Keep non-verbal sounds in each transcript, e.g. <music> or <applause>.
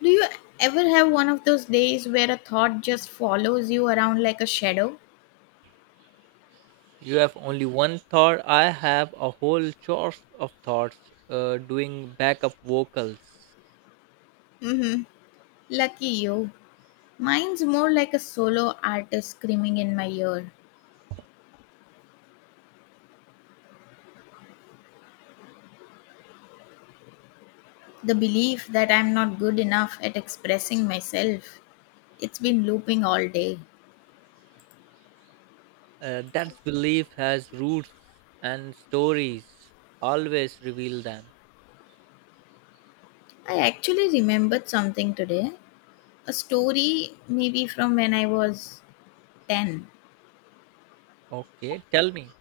Do you ever have one of those days where a thought just follows you around like a shadow? You have only one thought. I have a whole chorus of thoughts doing backup vocals. Mm-hmm. Lucky you. Mine's more like a solo artist screaming in my ear. The belief that I'm not good enough at expressing myself. It's been looping all day. That belief has roots and stories. Always reveal them. I actually remembered something today. A story, maybe from when I was 10. Okay, tell me.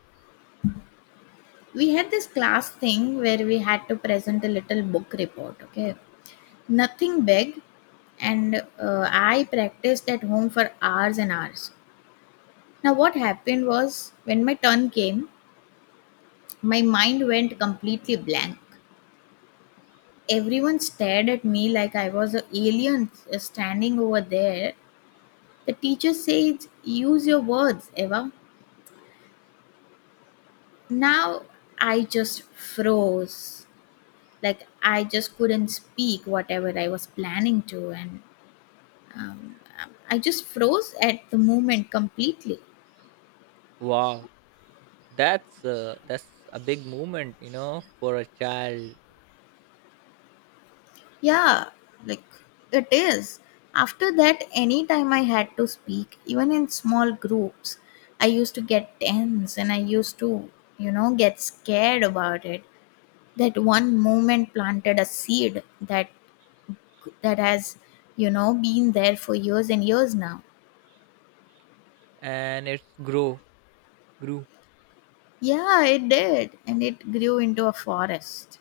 We had this class thing where we had to present a little book report, okay? Nothing big, and I practiced at home for hours and hours. Now what happened was, when my turn came, my mind went completely blank. Everyone stared at me like I was an alien standing over there. The teacher says, use your words, Eva. Now I just froze, like I just couldn't speak whatever I was planning to. And um, I just froze at the moment completely. Wow, that's that's a big moment, you know, for a child, Yeah, like it is. After that, anytime I had to speak, even in small groups, I used to get tense and I used to, get scared about it. That one moment planted a seed that that has been there for years and years now. and it's grow grew Yeah, it did, and it grew into a forest.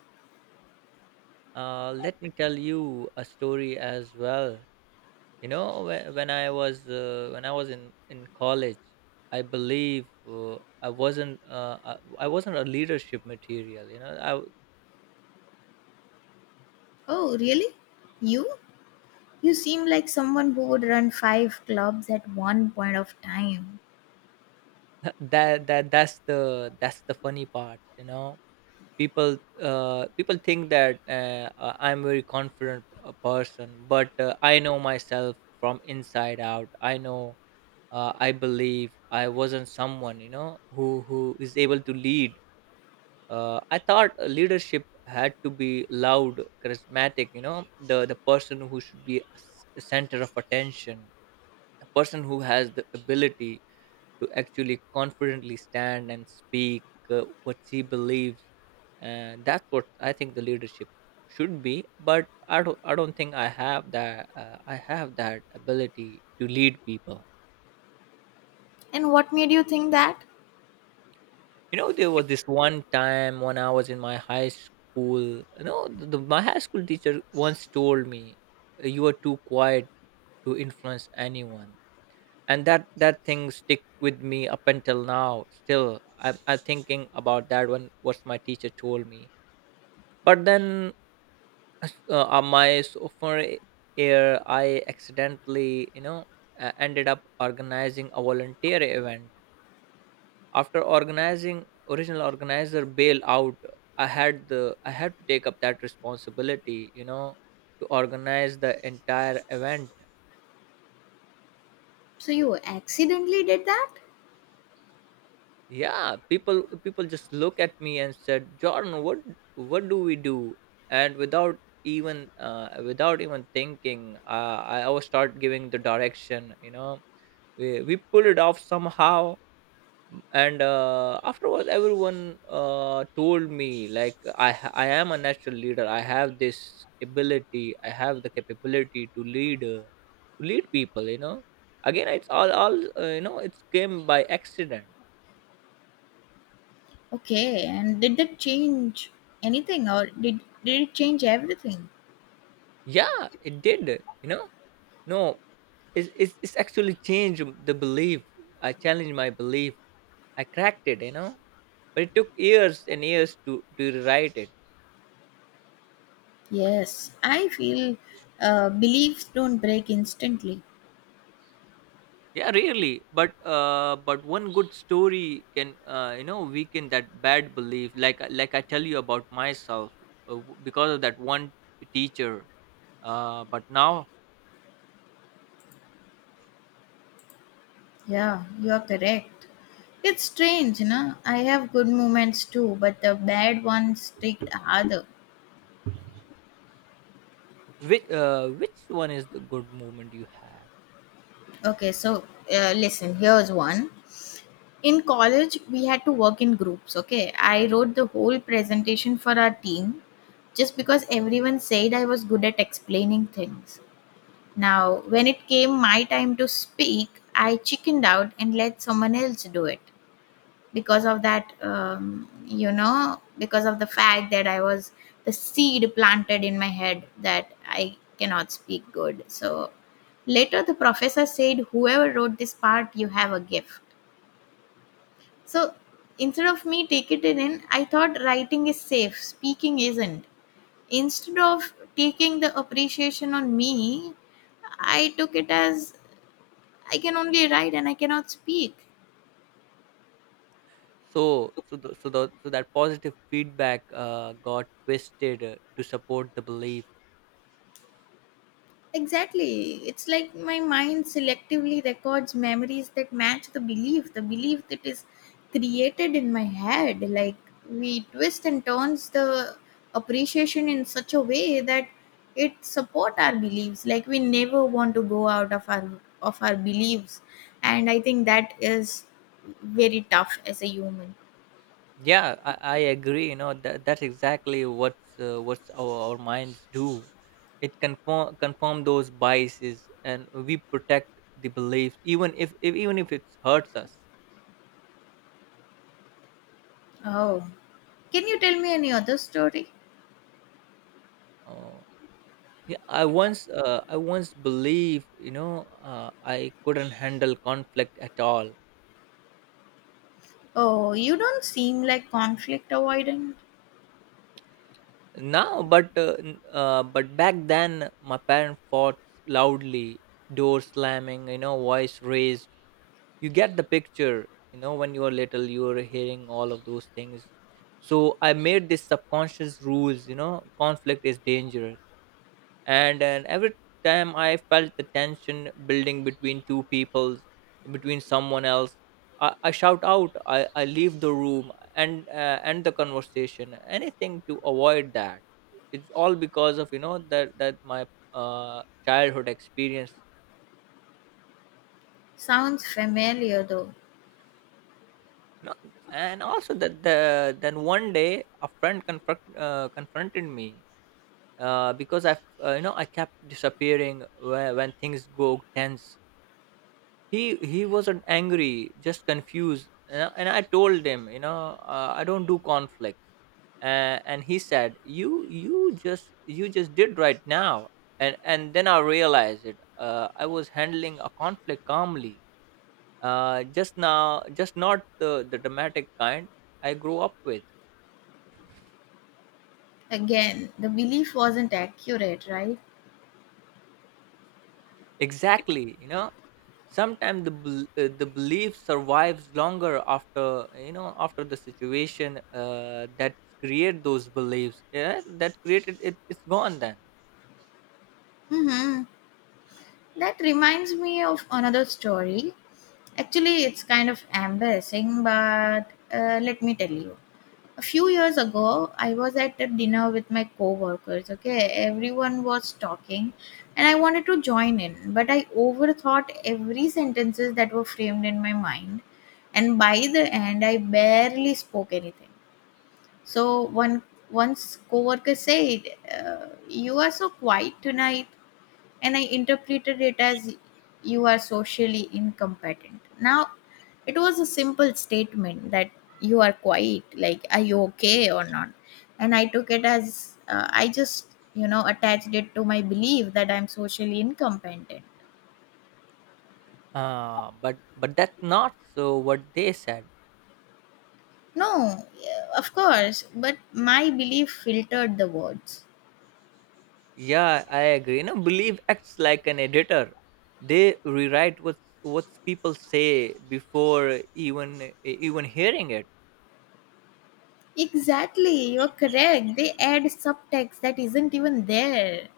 Let me tell you a story as well. You know whe- when I was in college. I believe i wasn't uh, i I wasn't a leadership material, you know. Oh, really? You? You seem like someone who would run five clubs at one point of time. <laughs> That's the funny part, you know. People, people think that I'm very confident a person, but I know myself from inside out. I know, I believe I wasn't someone, you know, who is able to lead. I thought leadership had to be loud, charismatic. You know, the person who should be a center of attention, a person who has the ability to actually confidently stand and speak what she believes. And that's what I think the leadership should be. But I don't think I have that. I have that ability to lead people. And what made you think that? You know, there was this one time when I was in my high school. You know, my high school teacher once told me, "You are too quiet to influence anyone," and that thing stick with me up until now. Still, I'm thinking about that one. What my teacher told me, but then my sophomore year, I accidentally, you know, ended up organizing a volunteer event. After organizing original organizer bail out, I had to take up that responsibility, you know, to organize the entire event. So you accidentally did that? Yeah, people just look at me and said, "Jordan, what do we do?" And without even without even thinking, I was start giving the direction. You know, we pulled it off somehow, and afterwards everyone told me like, I am a natural leader. I have this ability. I have the capability to lead, to lead people, you know. Again, it's all, you know, it came by accident. Okay, and did that change anything, or did it change everything? Yeah, it did, you know. No, it's actually changed the belief. I challenged my belief. I cracked it, you know, but it took years and years to rewrite it. Yes, I feel beliefs don't break instantly. Yeah, really, but one good story can you know weaken that bad belief, like I tell you about myself. Because of that one teacher. But now, Yeah, you are correct. It's strange, you know. I have good moments too, but the bad ones stick harder. Which one is the good movement you have? Okay, so listen, here's one. In college, we had to work in groups. Okay, I wrote the whole presentation for our team just because everyone said I was good at explaining things. Now, when it came my time to speak, I chickened out and let someone else do it because of that, because of the fact that I was, the seed planted in my head that I cannot speak good. So later the professor said, "Whoever wrote this part, you have a gift." So instead of me taking it in, I thought writing is safe, speaking isn't. Instead of taking the appreciation on me, I took it as I can only write and I cannot speak. So, so that positive feedback got twisted to support the belief. Exactly. It's like my mind selectively records memories that match the belief that is created in my head. Like we twist and turns the appreciation in such a way that it support our beliefs. Like we never want to go out of our, of our beliefs. And I think that is very tough as a human. Yeah, I agree. You know, that's exactly what's our minds do. It confirm those biases, and we protect the beliefs, even if even if it hurts us. Oh, can you tell me any other story? Uh, yeah, I once believed, you know, I couldn't handle conflict at all. Oh, you don't seem like conflict avoidant. Now, but back then, my parent fought loudly, door slamming, you know, voice raised. You get the picture. You know, when you are little, you are hearing all of those things. So I made this subconscious rules, you know. Conflict is dangerous. And every time I felt the tension building between two peoples, between someone else, I shout out. I leave the room and end the conversation, anything to avoid that. It's all because of, you know, that my childhood experience. Sounds familiar though. No, and also that the then one day a friend confronted me because I, you know, I kept disappearing when things go tense. He wasn't angry, just confused, and I told him, you know, I don't do conflicts, and he said, you you just did right now, and then I realized it. I was handling a conflict calmly, just now, just not the dramatic kind I grew up with. Again, the belief wasn't accurate, right? Exactly, you know. Sometimes the belief survives longer after, you know, after the situation that create those beliefs, yeah, that created it. It's gone then. Mm-hmm. That reminds me of another story. Actually, it's kind of embarrassing, but let me tell you. A few years ago I was at a dinner with my coworkers, okay? Everyone was talking, and I wanted to join in, but I overthought every sentences that were framed in my mind, and by the end I barely spoke anything. So one once coworker said, you are so quiet tonight. And I interpreted it as, you are socially incompetent. Now, it was a simple statement that, you are quiet, like, are you okay or not? And I took it as, I just, you know, attached it to my belief that I'm socially incompetent. But that's not so what they said. No, yeah, of course, but my belief filtered the words. Yeah, I agree, you know. Belief acts like an editor. They rewrite what people say before even hearing it. Exactly, you're correct. They add subtext that isn't even there.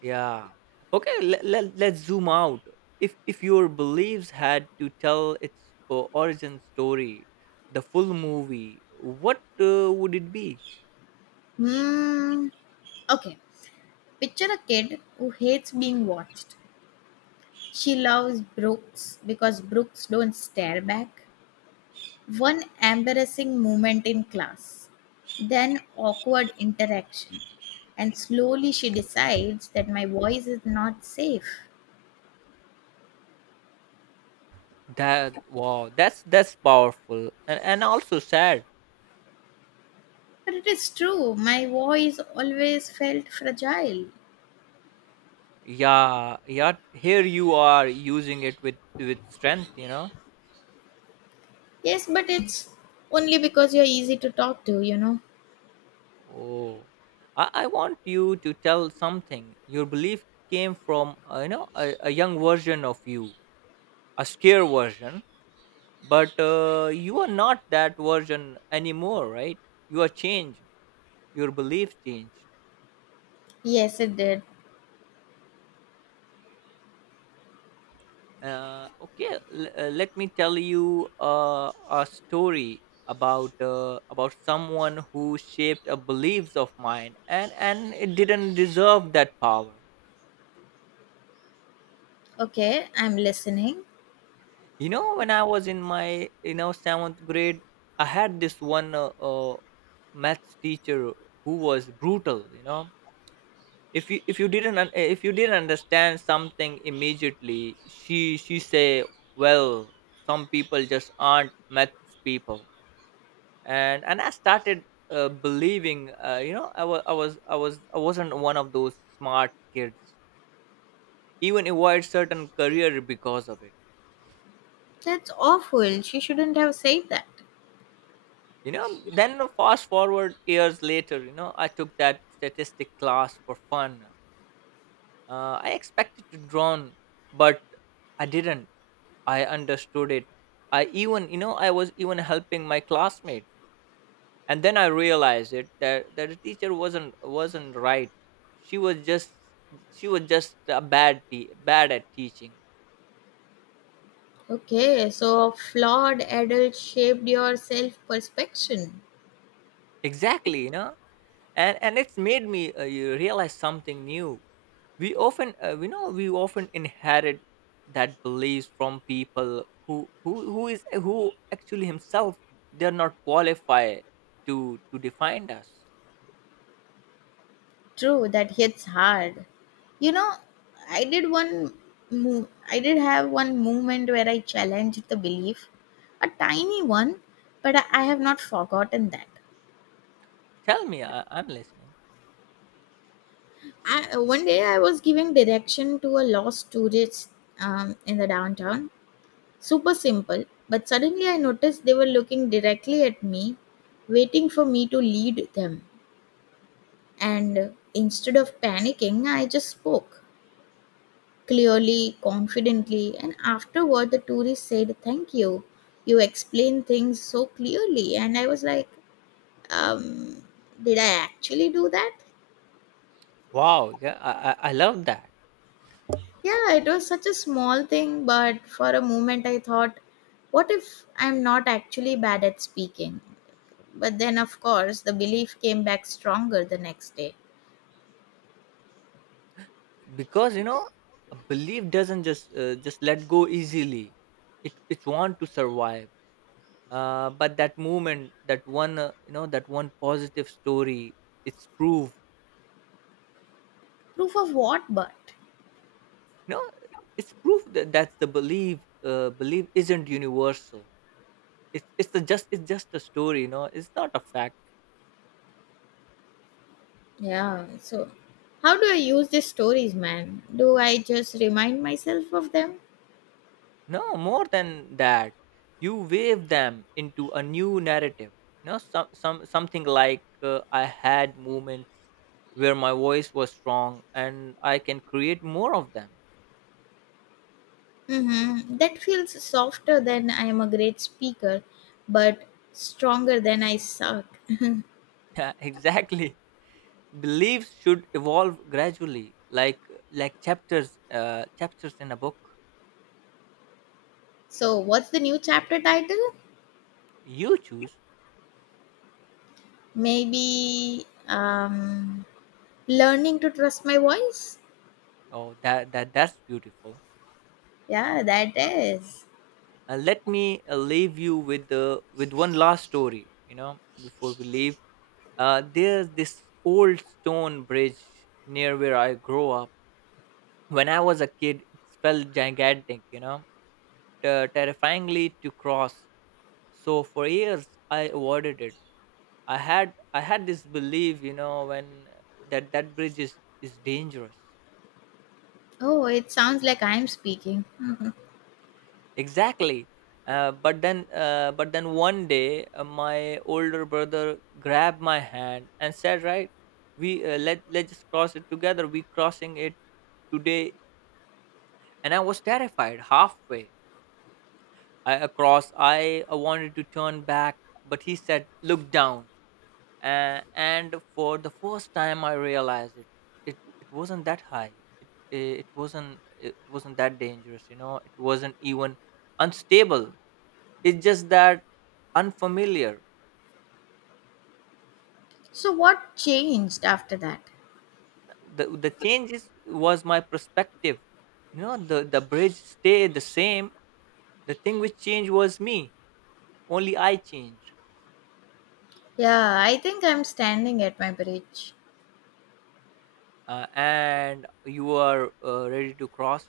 Yeah. Okay, let's zoom out. If your beliefs had to tell its origin story, the full movie, what would it be? Hmm. Okay. Picture a kid who hates being watched. She loves Brooks because Brooks don't stare back. One embarrassing moment in class, then awkward interaction. And slowly she decides that my voice is not safe. That wow, that's powerful and also sad. But it is true, my voice always felt fragile. Yeah, yeah. Here you are using it with strength. You know. Yes, but it's only because you're easy to talk to, you know. Oh, I want you to tell something. Your belief came from you know a young version of you, a scare version, but you are not that version anymore, right? You are changed. Your belief changed. Yes, it did. Okay, let me tell you a story about someone who shaped a beliefs of mine, and it didn't deserve that power. Okay, I'm listening. You know, when I was in my, you know, seventh grade, I had this one maths teacher who was brutal, you know. If you didn't if you didn't understand something immediately, she say, well, some people just aren't maths people. And I started, believing, you know, I wasn't one of those smart kids. Even avoid certain career because of it. That's awful. She shouldn't have said that. You know, then fast forward years later, you know, I took that statistic class for fun. I expected to drown, but I didn't. I understood it. I even, you know, I was even helping my classmate. And then I realized it that, that the teacher wasn't right. She was just she was just a bad bad at teaching. Okay, so a flawed adult shaped your self perception. Exactly, you know. And it's made me, you realize something new. We often, you know, we often inherit that beliefs from people who actually himself they're not qualified to define us. True, that hits hard. You know, I did one move. I did have one moment where I challenged the belief, a tiny one, but I have not forgotten that. Tell me, I'm listening. I, one day I was giving direction to a lost tourist in the downtown. Super simple, but suddenly I noticed they were looking directly at me, waiting for me to lead them. And instead of panicking, I just spoke clearly, confidently, and afterward the tourist said, "Thank you. You explained things so clearly." And I was like, um, did I actually do that? Wow, yeah, I I love that Yeah, it was such a small thing, but for a moment I thought, what if I'm not actually bad at speaking? But then, of course, the belief came back stronger the next day. because, you know, a belief doesn't just let go easily. It want to survive. But that movement, that one, you know, that one positive story, it's proof. Proof of what, but? No, it's proof that that's the belief. Belief isn't universal. It's the just it's just a story. You know, it's not a fact. Yeah. So, how do I use these stories, man? Do I just remind myself of them? No, more than that, you wave them into a new narrative. No, some something like, I had moments where my voice was strong, and I can create more of them. <laughs> Mm-hmm. That feels softer than "I am a great speaker," but stronger than "I suck." Yeah, exactly. Beliefs should evolve gradually, like chapters, chapters in a book. So, what's the new chapter title? You choose. Maybe Learning to Trust My Voice? Oh, that's beautiful. Yeah, that is. Let me leave you with the with one last story. You know, before we leave. There's this old stone bridge near where I grew up. When I was a kid, it felt gigantic, you know, terrifyingly to cross. So for years, I avoided it. I had this belief, you know, when that bridge is dangerous. Oh, it sounds like I'm speaking. Mhm. Exactly. But then one day, my older brother grabbed my hand and said, "Right, we let let's just cross it together. We crossing it today." And I was terrified halfway across. I wanted to turn back, but he said, "Look down." And for the first time, I realized it. It wasn't that high. It wasn't that dangerous. You know, it wasn't even unstable. It's just that unfamiliar. So, what changed after that? The changes was my perspective. You know, the bridge stayed the same. The thing which changed was me. Only I changed. Yeah, I think I'm standing at my bridge. And you are ready to cross.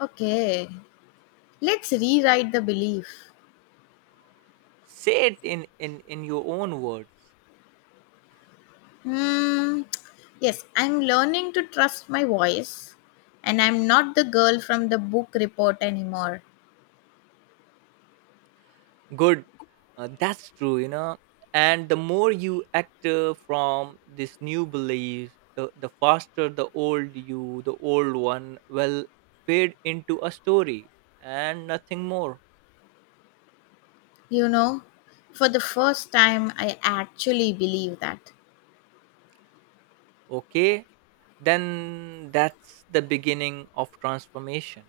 Okay, let's rewrite the belief. Say it in your own words. Hmm. Yes, I'm learning to trust my voice, and I'm not the girl from the book report anymore. Good. That's true, you know. And the more you act, from this new belief, the faster the old you, the old one will fade into a story and nothing more. You know, for the first time, I actually believe that. Okay, then that's the beginning of transformation.